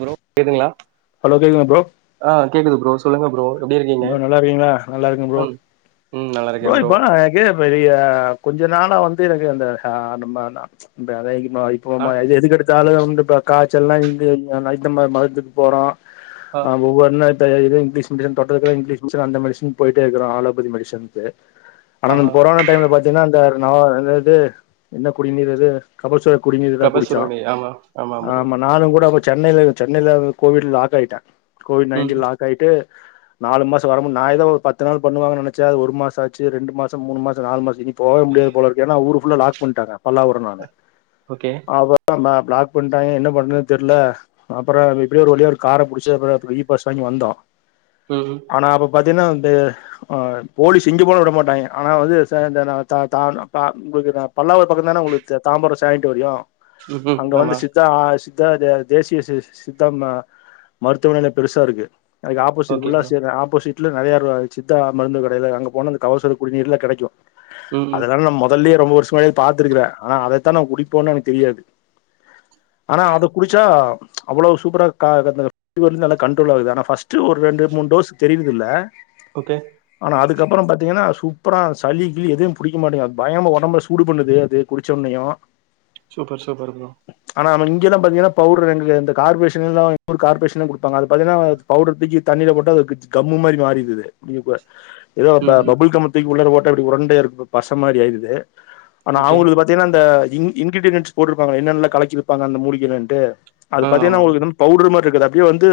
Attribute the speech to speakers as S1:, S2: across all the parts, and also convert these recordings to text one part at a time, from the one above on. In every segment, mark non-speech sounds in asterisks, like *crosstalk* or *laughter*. S1: Bro கேக்குதுங்களா
S2: hello கேக்குதாங்க bro
S1: ஆ கேட்குது ப்ரோ சொல்லுங்க ப்ரோ எப்படி இருக்கீங்க
S2: ப்ரோ நல்லா இருக்கீங்களா நல்லா இருக்கே
S1: ம் ம் நல்லாருக்கே ப்ரோ
S2: இல்ல பெரிய கொஞ்ச நாளா வந்து எனக்கு இந்த ஆ நம்ம அந்த அ இப்போ
S1: ஆ
S2: மா எது எதுக்கெடுத்தாலு வந்து இப்ப காச்சல்லா இங்க அடுத்த மதத்துக்கு போறோ ஆ ஒன்னாத்லருந்து இங்கிலீஷ் மீடியம் தொட்டதுக்கெல்லா இங்கிலீஷ் மெடிஷன் அந்த மெடிஷன்னு போயிட்டே இருக்கோ ஆலோபதி மெடிஷனுக்கு ஆனா
S1: ஆமா
S2: நம்ம கொரோனா அந்த டைம்ல பாத்தீங்கன்னா அந்த நவா என்னது என்ன குடிநீீர் அது கபசுர குடிநீரதா குடிச்சோ
S1: கபசுரோனி ஆமா ப்ரோ
S2: ஆமா நானு கூட அப்ப சென்னைல சென்னையில கோவிட் லாக் ஆயிட்டே கோவிட்
S1: ம்
S2: நைன்டீன் லாக் ஆயிட்டு நாலு மாசோ வர முடில்ல நா ஏதோ ஒரு பத்து நாள் பண்ணுவாங்கன்னு நெனச்சே அது ஒரு மாசோ ஆச்சு ரெண்டு மாச மூண மாசம் நாலு மாசோவரி போகவே முடியாது போல இருக்கு ஏன்னா ஊர் ஃபுல்லா லாக் பண்ணிட்டாங்க பல்லாவரோ நானு
S1: ஓகே
S2: அப்ப ந பிளாக் பண்ணிட்டாங்க என்ன பண்றதுன்னு தெரில்ல அப்பறோ இப்படியோ ஒரு வழியா ஒரு கார புடிச்சு அப்றோ இபாஸ் வாங்கி வந்தோ
S1: ம்
S2: ஆனா அப்ப பாத்தீங்கன்னா வந்து ஆ போலீஸ் இங்க கூட விட மாட்டாங்க ஆனா வந்து ச இந்த தாத்தா அப்பா உங்க பல்லாவர பக்கம் தான ஒங்களுக்கு தாம்பரோ சேனிடோரியோ
S1: ம் ம்
S2: அங்க வந்து
S1: ஆமா
S2: சித்தா சித் தா அது தேசிய சி சித்தா ம மருத்துமனைல பெருசா இருக்கு அதுக்கு ஆப்போசிட்
S1: ஓகே
S2: ஃபுல்லா
S1: ப்ரோ
S2: ஆ ஆப்போசிட்ல நிறைய சித்தா மருந்து கடையில்ல அங்க போனா இந்த கபசுர குடிநீர்லா கெடைக்கு
S1: ம் ம்
S2: அதனால நம்ம மொதல்லயே ரொம்ப வருஷமாவே பாத்திருக்கிறே ஆனா அதைத்தானா குடிப்போன்னு எனக்கு தெரியாது ஆனா அத குடிச்சா அவ்வளோ சூப்பரா கா அது அந்த சலி வந்து நல்லா கன்ட்ரோல் ஆகுது ஆனா ஃபர்ஸ்ட் ஒரு ரெண்டு மூணு டோஸ் தெரியிர்தில்ல
S1: ஒகே
S2: ஆனா அதுக்கப்பற பாத்தீங்கன்னா சூப்பரா சளி கிளி எதும் புடிக்க மாட்டேகுது அது பயாகமா ஒடம்ப சூடு பண்ணுது அது புடிச்ச ஒன்னயு
S1: சூப்பர் சூப்பர் ப்ரோ
S2: ஆனா நம இங்கெல்லா பாத்திங்கன்னா பவுடுரு இங்க இந்த கார்பரஷன்லா எங்க ஊரு கார்பரேஷல குடுப்பாங்க அது பாத்தீங்னா பவுடர் தூக்கி தண்ணில போட்ட அது கம்மு மாரி மாறிறுது இப்ப ஏதோ
S1: ம் ம்
S2: பாபுல்கம் தூக்கி உள்ளக போட்ட அப்படி உரண்டயா இருகு பச மாரி ஆயிருது ஆனா
S1: ஓகே
S2: அவங்க பாத்தி பாத்தின அந்த இங் இன்கிரிடியன்ஸ் போட்ருப்பாங்க ல என்னென்னால கலக்கி வப்பாங்க அந்த மூலிகைலண்டு அது
S1: ஆ ஆமா ப்ரோ.
S2: பத்திகன பவ்ட்ரு மாரி இருக்காது அப்டியே வந்து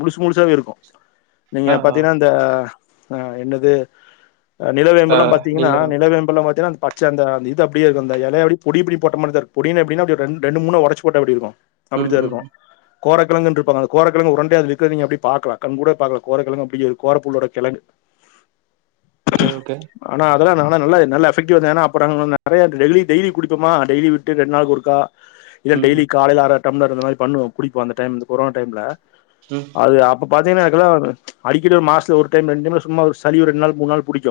S2: முழுசு முழுசாவே இருக்கு நீங்க
S1: ஆ ஆ
S2: பாத்தீங்கன்னா இந்த ஆ என்னது
S1: ஆ
S2: நிலவேம்பலா பாத்தீங்கன்னா
S1: நீல
S2: நிலவேம்பல பாத்தீன்னா அந்த பட் ச்ச அந்த இது அப்டியே அந்த எலய அப்டி புடிங் புடிங்கி போட்ட மாறிதா இருக்கு பொடின்னு எப்பிடினா ரெண்டு மூணு ஒடச்சு போட்ட எப்டி இருக்கு
S1: ம்
S2: அப்டித்தா
S1: ம்
S2: இருக்கு கோரக்கெழங்குன்ருப்பாங்க அது கோரக்கெழங்கு உருண்டயா அதுல இருக்குறத நீங்க அப்டியே பாக்கல கண் கூட பாக்கல கோரக்கெழங்கு அப்டியே கோரப்பூல்லோட கெழங்கு
S1: ஒகே ஒகே
S2: ஆனா அதெல்லா நான்லா நல்ல நல்ல எஃபெக்டிவ்வா இருந்த அப்பற நெறைய டெய்லி டெய்லி குடிப்பமா டெய்லி விட்டு ரெண்டு நாளுக்க ஒருக்கா இத
S1: ம்
S2: டெய்லி
S1: ம்
S2: காலைல‌ அற டம்ளர் அந்த மாரி பண்ணுவோ குடிப்போ அந்த டைம்ல கொரோனா டைம்ல
S1: ம்
S2: அது அப்ப பாத்தீங்ன்னா எனக்கெல்லா அடிக்கிற மாஸ்த்துல ஒரு டைம் ரெண்டு டைம்ல சும்மா ஒரு சளி ஒரு ரெண்டு நாள் மூணு நாள் புடிக்கு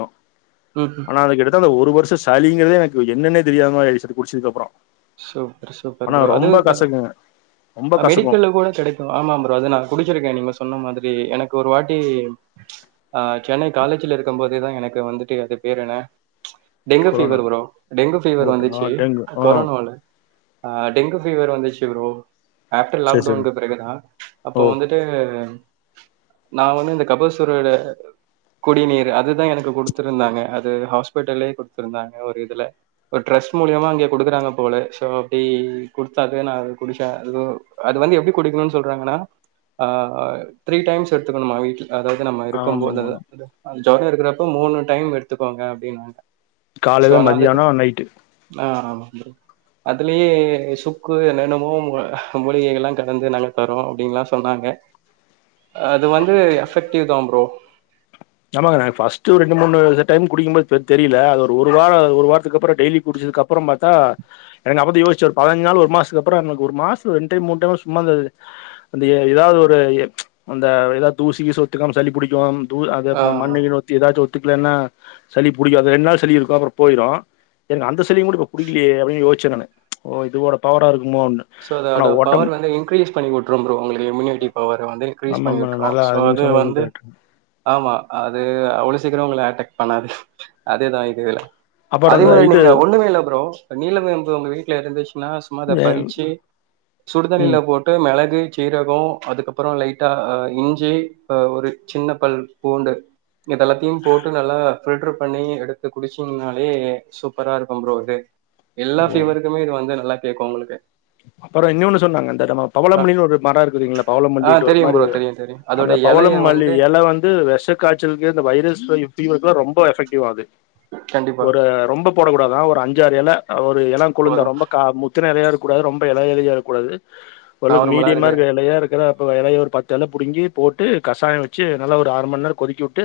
S1: ம் ம்
S2: ஆனா அதுக்கிட்டத்த அந்த ஒரு வருஷ சாலிங்கிறதே எனக்கு என்னென்னே தெரியாதமார் ஆய்டுச்சு அத குடிச்சதுக் அப்பறொ
S1: சூப்பர் சூப்பர் ப்ரோ அது எதுக்
S2: கசக்குங்க ரொம்ப
S1: *unintelligible*
S2: கசக்கும்
S1: மெடிக்கல்ல கூட கெடைக்கு ஆமா ப்ரோ அது நா குடிச்சிருக்கே நீங்க சொன்ன மாரி எனக்கு ஒரு வாட்டி ஆ சென்னை காலேஜ்ல இருக்கு போதுதா எனக்கு வந்துட்டு அது பேரு என்ன டெங்கு
S2: கொரோனா
S1: பீவர் வரு டெங்கு பீவர்
S2: மூட்டு ஆ
S1: வந்துச்சு
S2: டெங்கு ஆ
S1: கொரோனால ஆ டெங்கு பீவர் வந்துச்சு ப்ரோ ஆப்டர்
S2: சரி சரிங்க
S1: லாக்டவுனுக்கு பிறகுதா அப்போ
S2: ஓ
S1: வந்துட்டு நா வந்து இந்த கப சூறட குடிநீர் அதுதா எனக்கு குடுத்துருந்தாங்க அது ஹாஸ்பிட்டல்லயே குடுத்துருந்தாங்க ஒரு இதுல ட்ரஸ் மூலியமா அங்கேயே குடுக்குறாங்க போல சோ அப்டி குடுத்தாக நா குடிச்சே அது அது வந்து எப்டி குடிக்கணுனு சொல்றாங்கன்னா அ த்ரீ டைம்ஸ் எடுத்துக்கணுமா வீக்லி அதாது நம்ம இருக்கும்போது
S2: ஆமாங்க
S1: ஜொரோ இருக்கிறப்போ மூணு டைம் எடுத்துக்கோங்க அப்டினாங்க
S2: காலைல மதியானோ நைட்டு
S1: ஆ ஆமா ப்ரோ அதுலயே சுக்கு என்னென்னமோ மூலிகைகள்லா கலந்து நாங்க தருவோ அப்டின்லா சொன்னாங்க அது வந்து எஃபெக்டிவ் தா ப்ரோ
S2: ஆமாங்க ஃபஸ்டு ரெண்டு மூனு டைம் குடிக்கும்போது தெ தெரியல அது ஒரு வார ஒரு வாரத்துக்கப்பரோ டெய்லி குடிச்சதுக்கப் அப்பறம்பாத்தா எங்கப்பதா யோஸ்ச்சார் பதினஞ் நாள் ஒரு மாசத்துக் அப்பறோ ஒரு மாசத்து ரெண் டைம் மூன் டைம் சும்மா இருந்தது அந்த எதாவ்து ஒரு அந்த எதா தூசி கிசி ஒத்துக்காம சளி புடிக்கு தூ அ
S1: ஆமா
S2: மண்னு கின்னு ஒத்து ஏதாச்சு ஒத்துக்கிலன்னா சளி புடிக்கு அது ரெண்டு நாள் சளி இருக்கோ அப்புற போயிரு எனக்கு அந்த சளி கூட இப்ப புடிக்கலயே அப்டின்னு யோசிச்சே நானு ஓ இதுவோட பவரா இருக்குமோன்னு
S1: சோ
S2: ஆனா
S1: அதோட
S2: ஒடம்
S1: பவர் வந்து இன்க்ரீஸ் பண்ணி விட்டுரு ப்ரோ உங்களுக்கு இம்யூனிட்டி பவர் வந்து க்ரீஸ் பண்ணி
S2: ஆமாமா
S1: விட்டுறோ
S2: நல்லா
S1: சோ
S2: நீங்க
S1: அது
S2: சொன்னது
S1: வந்து
S2: கரெக்ட்
S1: ஆமா அது அவ்ளோ சீக்றோ உங்கள அட்டாக் பண்ணாது அதேதா இதுவேல
S2: அப்புறோ
S1: அதே
S2: அந்த
S1: மாரி
S2: இது
S1: நீங்க ஒண்ணுமே இல்ல ப்ரோ நீல வேம்பு உங்க வீட்ல இருந்துச்சுன்னா சும்மா அத
S2: எ
S1: பறி ச்சி சுடுதண்ணில
S2: ம்
S1: போட் ட்டு மெளகு சீரகோ அதுக்கப்பறோ லைட்டா இஞ்சி அ ஒரு சின்ன பல் பூண்டு இதெல்லாத்தையு போட்டு நல்லா ஃபில்டர் பண்ணி எடுத்து குடிச்சீங்கனாலே சூப்பரா இருக்கு ப்ரோ அது எல்லா ஃபீவருக்குமே இது வந்து நல்லா கேக்கோ உங்களுக்கு
S2: அப்பறோ இன்யூன்னு சொன்னாங்க அந்த நம
S1: அ
S2: பவளமல்லின்னு ஒரு மரோ இருக்குதுங்களா
S1: ஆ
S2: பவளமல்லின்டு ஒரு
S1: தெரியும்
S2: மாரி
S1: ப்ரோ தெரியும் தெரியும். அதோட
S2: அந்த பவள
S1: இலைய
S2: மல்லி
S1: வந்து
S2: எல வந்து வெஷக் காச்சல்க்கு இந்த வைரஸ் ஃபையு ஃபீவர்க்குல்லா ரொம்போ எஃபெக்டிவ் அது
S1: கண்டிப்பா
S2: ஒரு ரொம்போ போடக் கூடாதா ஒரு அஞ்சாறு எல அ ஒரு எலங் கொழுந்த
S1: போதும்.
S2: ரொம்போ கா முத்துன எலையா இருக் கூடாது ரொம்ப எல எலையா இருக் கூடாது ஒலக்
S1: நார்மலா
S2: மீடியமா
S1: இருக்கு.
S2: இருக்ற எலையா இருக்ற அப்ப எலைய ஒரு பத் தெல்ல புடுங்கி போட்டு கசாயோ வெச்சு நல்லா ஒரு ஆர் மண் நேரோ கொதிக்கி வுட்டு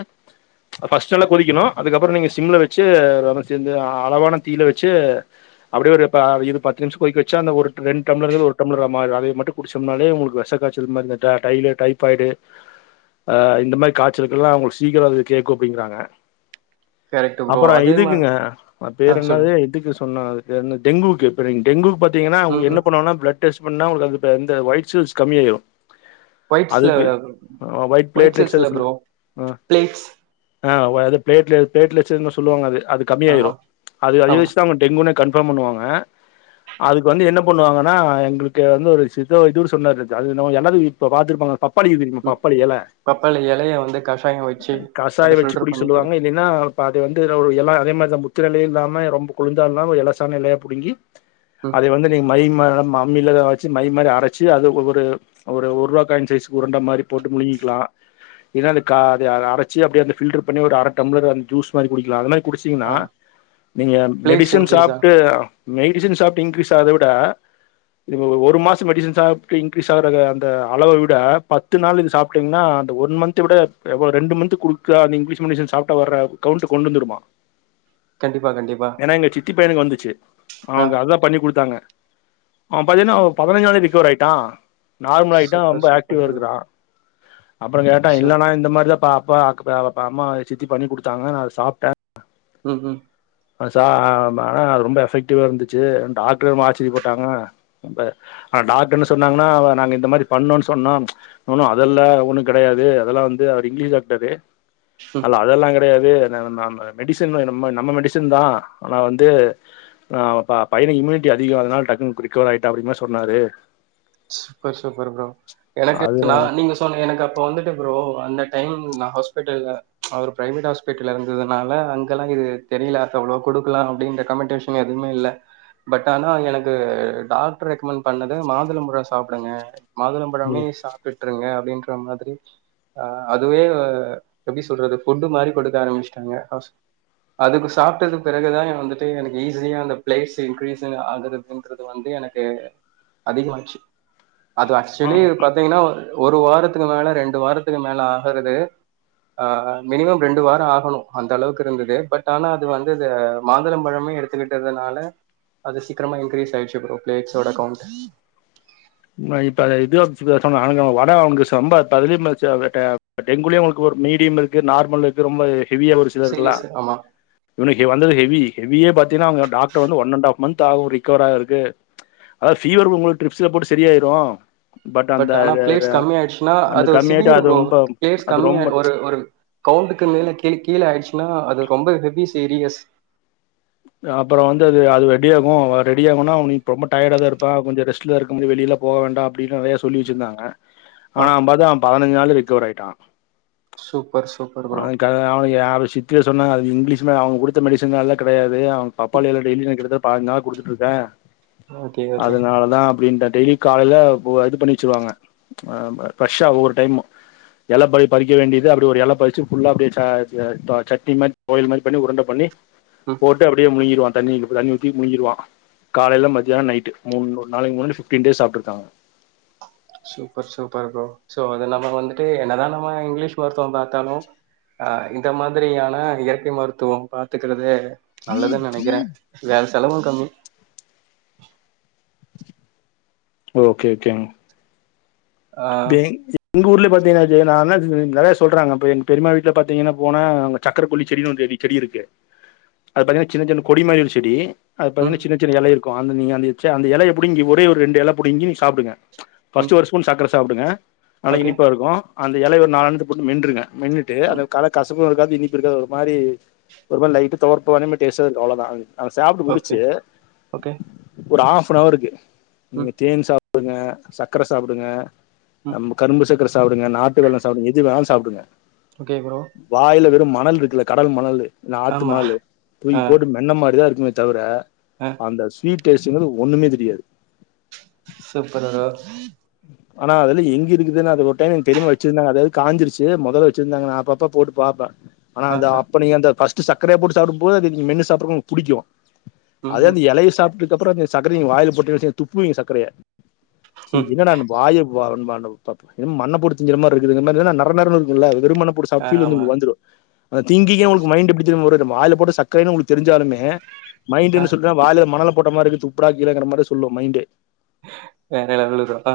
S2: ஃபஸ்ட்டு நல்லா கொதிக்கணோ அதுக்கப்புறோ நீங்க சிம்ல வெச்சு எல்லாமே சேந்து அளவான தீயுல வெச்சு அப்டியே ஒரு பா இது பத்து நிமிஷ் கொதிக்க வெ ச்சு அந்த ஒரு ட்ரு ரெண்டு டம்லருங்கறது ஒரு டம்ளரா மாறோ அதய மட்டு குடிச்சோம்னாலே உங்குளுக்கு விஷக்காச்சல் மாரி இந்த ட டைய்ல டை பாய்டு அ இந்த மாரி காய்ச்சலுக்குலா அவங்களுக்கு சீக்கிரோ அது கேக்கு அப்டீங்கறாங்க
S1: கரெக்ட் ப்ரோ.
S2: அப்பறோ
S1: அதே மா
S2: இதுக்குங்க அ
S1: ஆ
S2: பேரு
S1: சொல்லு.
S2: என்னாது இதுக்கு சொன்னா அது யன்ன டெங்குக்கு இப்ப நீங்க டெங்குக்கு பாத்தீங்கன்னா
S1: ம்,
S2: அவங்க என்ன
S1: ம்.
S2: பண்ணுவாங்கன்னா ப்ளட் டெஸ் பண்ணா உங்களுக்கது ப இந்த வொய்ட் செல்ஸ் கம்மி ஆயிரோ
S1: ஒயிட்ஸ்ல
S2: அதுக்கு ஒயிட் பிளேட் லேட்ஸ் எதோ
S1: சைஸ்ல
S2: சொல்
S1: ப்ரோ.
S2: உ
S1: பிளேட்ஸ்
S2: ஆ வ இது பிளேட்லேட்டு பிளேட்லுஸ்னு சொல்லுவாங்க அது அது
S1: ஆமா,
S2: கம்மியாயிரோ அது அதியே
S1: ஆமா.
S2: வெச்சுதா டெங்குனே கன்ஃபார்ம் பண்ணுவாங்க அதுக்கு வந்து என்ன பண்ணுவாங்கன்னா எங்களுக்கு வந்து ஒரு சித்த வைத்தியிறு சொன்னாரு அது என்னவோ எல்லாரு இப்ப பாத்துருப்பாங்க பப்பாளி இருக்குது தெரியுமா
S1: ம்.
S2: பப்பாளி எல
S1: பப்பாளி இலைய வந்து கஷாயம் வச்சு அத
S2: கசாயோ வெச்சு
S1: ஃபில்டர்
S2: குடிக்க
S1: பண்ணி குடி.
S2: சொல்லுவாங்க அப்டீனா ஒரு பாதி வந்து ஒரு எல அதே மாரிதா முத்துன எலயு இல்லாம ரொம்போ குளுந்தா இல்லாம எலசான எலயா புடுங்கி
S1: ம்.
S2: இப்ப வந்து நீ மை ம அம்மி ல வெச்சு மை மாரி அரச்சு அத ஒரு ஒரு ஒரூவா காயின் சைஸ்கு உருண்ட மாறி போட்டு முழுங்கிக்குலா இல்லனா அந்த கா அது அ அரச்சு அப்டியே அத ஃபில்டர் பண்ணி ஒரு அர டம்ளர் அந்த ஜூஸ் மாரி குடிக்குலா அதமாரி குடிச்சீங்ன்னா
S1: ஆ
S2: நீங்க
S1: பிளேட்ஸ்
S2: மெடிஸன்
S1: இன்கிரீஸா?
S2: சாப்ட்டு மெடிஸன் சாப் டிங்க்ரிஷ் ஆவத விட இது ஒ ஒ ஒரு மாசம் மெடிஸன் சாப்ட்டு இன்க்ரீஸ் ஆவுறத அந்த அளவ விட பத்து நாள் இது சாப் ப்டிங்னா அந்த ஒன் மந்த் விட எ வோ ரெண்டு மந்த் குடுக்க அந்த இங்கிலீஷ் மெடிஷன் சாப்ட்டா வர கவுண்ட்டு கொண்டு வந்துருமா
S1: கண்டிப்பா, கண்டிப்பா.
S2: ஏன்னா எங்க சித்தி பையனுக்கு வந்துச்சு
S1: ஆ
S2: அவுனுக்கு அதா பண்ணி குடுத்தாங்க அவ பாத்தீங்கனா பதினஞ்சி நாள்ல ரிக்கவர் ஆயிட்டா நார்மல் ஆயிட்டா ரொம்ப
S1: சூப்பர், சூப்பர்
S2: ஆக்டிவா
S1: ப்ரோ.
S2: இருக்குறா அப்பறங் கேட்டா
S1: சூப்
S2: இல்லனா இந்த மாரிதா பா பா கப பா அம்மா சித்தி பண்ணி குடுத்தாங்க நா அத சாப்ட்டே
S1: ம் ம்
S2: ப சா மா அ ரொம்ப எஃபெக்டிவா இருந்துச்சு டாக்டர்மே ஆச்சரிய பட்டாங்க ரொம்ப ஆ டாக்டர் என்ன சொன்னாங்கன்னா நாங்க இந்த மாரி பண்ணோ சொன்னோ நோ நோ அதெல்ல ஒண்ணு கெடையாது அதெல்லா வந்து அவரு இங்கிலீஷ் டாக்ட்டரு அல்ல அதெல்லா கெடையாது நம் ம ம் அ மெடிசின் நம் நம்ம மெடிஸ் வச்சிர்ந்தா ஆனா வந்து ஆ ப பையனுக்கு இம்யூனிட்டி அதிகோ அதுனால டக்குனு குறிக்கோள் ஆயிட்டா அப்டியுமே சொன்னாரு
S1: சூப்பர் சூப்பர் ப்ரோ எனக்கு
S2: அதுல
S1: நா நீங்க போனே எனக்கு அப்ப வந்துட்டு ப்ரோ அந்த டைம் நா ஹாஸ்பிட்டல்ல அவரு ப்ரைவேட் ஹாஸ் வீட்டுல இருந்ததுனால அங்கெல்லா இது தெரில எவ்ளோ குடுக்கலா அப்டின்ற கமெண்டேஷன் எதுமே இல்ல பட் ஆனா எனக்கு டாக்டர் ரெக்கமண் பண்ணது மாதுளம் ப ழொ சாப்டுங்க மாதுளம்பழமே
S2: ம்
S1: சாப்டுட்ருங்க அப்டின்ற மாதிரி ஆ அதுவே எப்டி சொல்றது ஃபுட்டு மாரி கொடுக்க ஆரம்பிச்ட்டாங்க ஹாஸ் அது இப்ப சாப்ட்டது பிறகுதா எ வந்துட்டு எனக்கு ஈஸியா அந்த பிளேட்ஸ் இன்க்ரீஸு ஆகுது இன்க்றது வந்து எனக்கு அதிகமாச்சு அது ஆக்சொலி
S2: ஆ
S1: பாத்திங்கன்னா ஒரு வாரத்துக்கு மேல ரெண்டு வாரத்துக்கு மேல ஆகுறது ஆ மினிமம் ரெண்டு வார ஆகணு அந்த அளவுக்கு இருந்தது பட் ஆனா அது வந்து இது மாதளம் பழமே எடு த்துக்கிட்டதுனால அது சீக்கரமா இன்கிரீஸ் ஆயிர்ச்சு ப்ரோ ப்ளேட்ஸோட கவுண்ட்
S2: ம இப்ப அது இது *unintelligible* டெங்குலயு உங்களுக்கு ஒர் மீடியம் இருக்கு நார்மல் இருக்கு ரொம்ப ஹெவியா ஒரு சிலர்க்குல்லா
S1: சீரியஸ் ஆமா.
S2: இவனக்கு வந்தது ஹெவி ஹெவியே பாத்திங்னா அவுங்க டாக்டர் வந்து ஒன் அண்ட் ஹாஃப் மந்த் ஆகு ரிக்கவர் ஆகுறக்கு அதாது ஃபீவர் உங்களுக் ட்ரிப்ஸ்ல போட்டு சரியாயிரு
S1: பட் ஆனா பிளேஸ் கம்மி ஆயிட்ச்சுனா
S2: அந்த
S1: அது
S2: கம்மியாயிட்டு
S1: சிவியர்
S2: அது
S1: ப்ரோ
S2: ரொம்ப
S1: பிளேஸ்
S2: அது
S1: கம்மிய
S2: ரொம்ப
S1: ஒரு ஒரு கவுண்டுக்கு மேல கெ கீழ ஆயிட்ச்சுனா அது ரொம்ப ஹெவி சீரியஸ்
S2: அப்பறொ வந்து அது அது ரெடியாகு ரெடியாகுனா நீ இப்ப ரொம்ப டயடா தா இருப்ப கொஞ்சொ ரெஸ்ட்ல இருக்கும்போது வெளில போக வேண்டா அப்டின்னு நெறையா சொல்லி வச்சிருந்தாங்க
S1: ஆ
S2: ஆனா அவ பாத்தா அவ பதினஞ்சு நாள்ல ரெக்கவர் ஆயிட்டா
S1: சூப்பர் சூப்பர் ப்ரோ
S2: அவனுகு யாரு சித்திய சொன்னா அது இங்கிலீஷ் அவுங்க கொடுத்த மெடிசன்லால கெடையாது அவ பப்பாளி எல டெய்லி நா கிட்ட தட்ட பாஞ்சுநாள் கொடுத்துட்ருக்கே
S1: ஓகே ஓகே
S2: அவ்ளதா அப்டின்ட்ட டெய்லி காலைல பொ இது பண்ணி வச்சிருவாங்க ஆ ஃரெஷ்ஷா ஒவ்வொரு டைம்மு எல பாதி பறிக்க வேண்டியது அப்டி ஒரு எல பறிச்சு ஃபுல்லா அப்டியே ச ச சட்னி மாரி கோலி மாதிரி பண்ணி உருண்ட பண்ணி
S1: ம்.
S2: போட்டு அப்டியே முழிங்கிருவாங்க தண்ணி கப்பு தண்ணி ஊத்தி முழுங்கிருவா காலைல மத்தியான நைட்டு மூன்னு நாளைக்கு *unintelligible* ஃபிஃப்ட்டீன் டேஸ் சாப்ட்ருக்காங்க
S1: சூப்பர் சூப்பர் ப்ரோ சோ அது நம்ம வந்துட்டு என்னதா நம்ம இங்லீஷ் மருத்துவொ பாத்தாலு அ இந்த மாதிரியான இயற்கை மருத்துவம் பாத்துக்குறது நல்லதுன் நெனைக்கிறே வேற செலவு கம்மி
S2: ஓ ஓகே ஓகேங்
S1: ஆ
S2: *unintelligible* எங்க ஊர்ல பாத்திங்னாச்ச நா *unintelligible* நெறைய சொல்றாங்க அப்ப எங் பெரிம்மா வீட்ல பாத்திங்கனா போனா அங்க சக்கர கொல்லி செடின்னு ஒரு செடி செடி இருக்கு அது பாத்திங்னா சின்ன சின்ன கொடிமாறி செடி அத பாத்திங்ன
S1: ம்
S2: சின்ன சின்ன எல இருக்கு அந்த நீங்க அந்த ச்செ அந்த எலய புடுங்கி ஒரே ஒரு ரெண்டு எல புடுங்கி நீங்க சாப்டுங்க பர்ஸ்ட்
S1: ம்
S2: ஒரு ஸ்பூன் சக்கர சாப்டுங்க நல்லா
S1: ஓகே
S2: இனிப்பா இருக்கு அந்த எல ஒரு நாலஞ்சு போட்டு மென்றுங்க மென்னுட் ட்டு அந்த
S1: ம்
S2: கல கசப்பு இருக்காது இனிப்பு இருக்காது ஒரு மாரி ஒரு மாறி லைட்ட தொவர்ப்பு மாறி டேஸ்டா இருக்கு அவ்ளதா சாப்ட்டு
S1: ஓகே
S2: முடிச்சு
S1: ஓகே
S2: ஒரு ஹாஃப்நவர்க்கு நீங்க
S1: ம்
S2: தேன் சாப் டுங்க சர்க்கர சாப்டுங்க
S1: ம்
S2: நம்ப கரும்பு சர்க்கர சாப்டுங்க நாட்டு வெள்ளொ சாப்டுங்க எது வேணாலு சாப்டுங்க
S1: ஓகே ப்ரோ
S2: வாய்ல வெறு மணல் இருக்குல்ல கடல் மணலு இல்ல ஆத்து
S1: ஆமா
S2: மணலு தூக்கி போடும தின்ன மாரிதா இருக்குமே தவுர
S1: அ
S2: அந்த ஸ்வீட் டேஸ்டுங்றது ஒன்னுமே தெரியாது
S1: சூப்பருக
S2: ஆனா அதுல எங்க இருக்குதுனு அத ஒரு டைம் எங்க பெரியம்மா வச்சிருந்தங்க அதாவது காஞ்சிருச்சு முதல்ல வச்சிருந்தாங்கா நா அப்ப அப்ப போட்டு பாப்பே ஆனா
S1: ஆ
S2: அந்த
S1: ஆ
S2: அப்ப நீங்க அந்த ஃபஸ்ட் சக்கரைய போட்டு சாப்டும் போதுஅத நீங்கமென்னு சாப்புடறது புடிக்கு
S1: ம்
S2: அதே
S1: ம்
S2: அந்த இலைய சாப்பிட்டுதுக்குப்புறோ நீங்க சக்கரைங்க வாயில போட்டு துப்புவீங்க சக்கரைய
S1: ம்
S2: சக்கரயே அந்த வாயே வா மண்ண போட்டு திங்கற மாறி இருக்குது இத மாரிதான நர நரனு இருக்குல இருமன புடிச் அது
S1: ஆ ஆமா
S2: பீலிங்கு வந்துரு திங்கிங்க உங்களுக்கு மைண்ட் எப்புடி ஒரு வாய போட்டு சக்கரையினு தெரி்சாலுமே மைண்ட்
S1: ஆ
S2: என்ன சொல்லுமே வாயில மணல போட்ட மாதிரிக்கு துப் ப்படா கீழ கிடக்கிற மாரிசொல்லு மைண்டு
S1: வேற யாரு இள்ளவ்ருஅ ஆ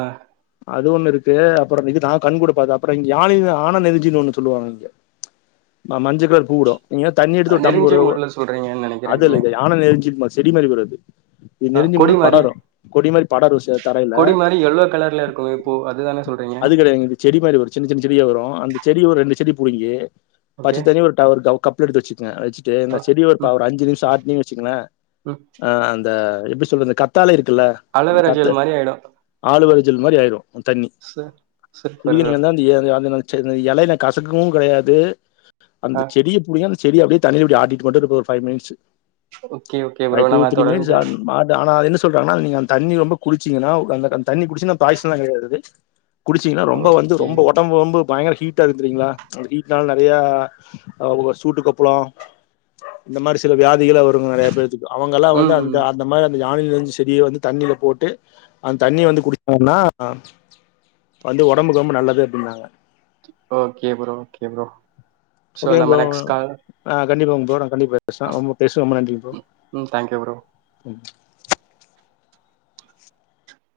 S2: அது ஒண்ணு இருக்கு அப்புறோ இது நா கண் கூட பாக்ற அப்புறோ இங்கயான ஆனந்த் எல்சின்னு ஒண்ணு சொல்லுவாங்க இங்க மஞ்சகலரு பூவுடு நீங்க தண்ணி எடுத்து ஒரு
S1: நெருஞ்சிய
S2: தம்போடு
S1: முள்ள சொல்றீங்கன்னு நெனைக்கிறே நீங்க
S2: அதெலனப்டி ஆனாதுஎல்ஞிப்லு செடிமாரி வறது இது
S1: ஆ
S2: நெருஞ்சு
S1: கொடி
S2: முள்
S1: மாரி
S2: படரு கொடிமாதிரி படரு சே தரையில
S1: கொடி மாரி எல்லோ கலர்ல இருக்கு ஓ அதுதானே சொல்றீங்க
S2: அது கிடயாது இந்த செடி மாரி வரு சின்ன சின்ன செடியா வரு அந்த செடி ஒரு ரெண்டு செடி புடிங்கி பச்ச
S1: ஓகே
S2: தண்ணி ஒரு ஒரு கவ் கப்ல எடுத்து வச்சுக்கங்க வச்சுட்டு இந்த
S1: ஓகே
S2: செடி ஒருப்பா
S1: ம்
S2: ஒரு அஞ்சுநிமிசோ ஆட்டுனிங் வச்சுக்கோங்களே
S1: ம்
S2: ஆ அந்த எப்டிசொல்லது கத்தாழ இருக்குல்லெ
S1: அழவெறா ஜெல் மாரி ஆய்டு
S2: ஆழுவெற ஜெல் மாரி ஆய்ரு தண்ணி
S1: சு சூப்பர் ப்ரோ
S2: நீங்களியந்தன் *unintelligible* எலய்ல கசக்கு கெடயாது
S1: ஆ
S2: அந்த செடிய புடுங்கி அந்த் செடிய அப்டி தலைய அப்டி ஆட்டிட்டு மட்டு இருகு ஒரு five minutes
S1: okay okay bro
S2: அத் ட்டு
S1: நம்ம
S2: த்றீ மின்ட்ஸ்
S1: தொடர்ந்து
S2: ஆனுமா அதானா என்ன சொ என்னசொல்றாங்ன நீங்க வந்த் தண்ணி ரொம்ப குடிச்சீங்க்னா ஒடல்ல தண்ணி குடிச்சினா பாய்சன்ல கெடையாறது குடிச்சிங்ன்னா ரொம்ப வந்து
S1: ஓகே
S2: ரொம்ப ஒடம்பு ரொம்ப பயங்கற ஹீட் ட்டா இருக்குறிங்க்ளா அந்த வீட்னால நிறைய ஒ சூட்டுக்கொப்ளோ இந்தமாரி சில வியாதிகளே வருங்க் நெறைய பேருக் இப் அவங்கல்லா வந்து
S1: ம்
S2: அந்த
S1: ம்
S2: அந்தமாரி அந்த யானையிலிருந்த செடிய வந்து தண்ணில போட்டு அந்தண்ணிய வந்து குடிச்சாங்னா அ வந்து ஒடம்புக்கு ரொம்ப நல்லது அப்டின்னாங்க
S1: ஓகே ப்றோ ஓகே ப்றோ
S2: ஒகேங்ப்றோ அ கண்டிப்ப போறெ கண்டிப்பா பேசுனா
S1: ஆ
S2: ரொம்ப பேசுவம நன்றி ப்ரோ
S1: ம் ம் தேங்க்யூ ப்ரோ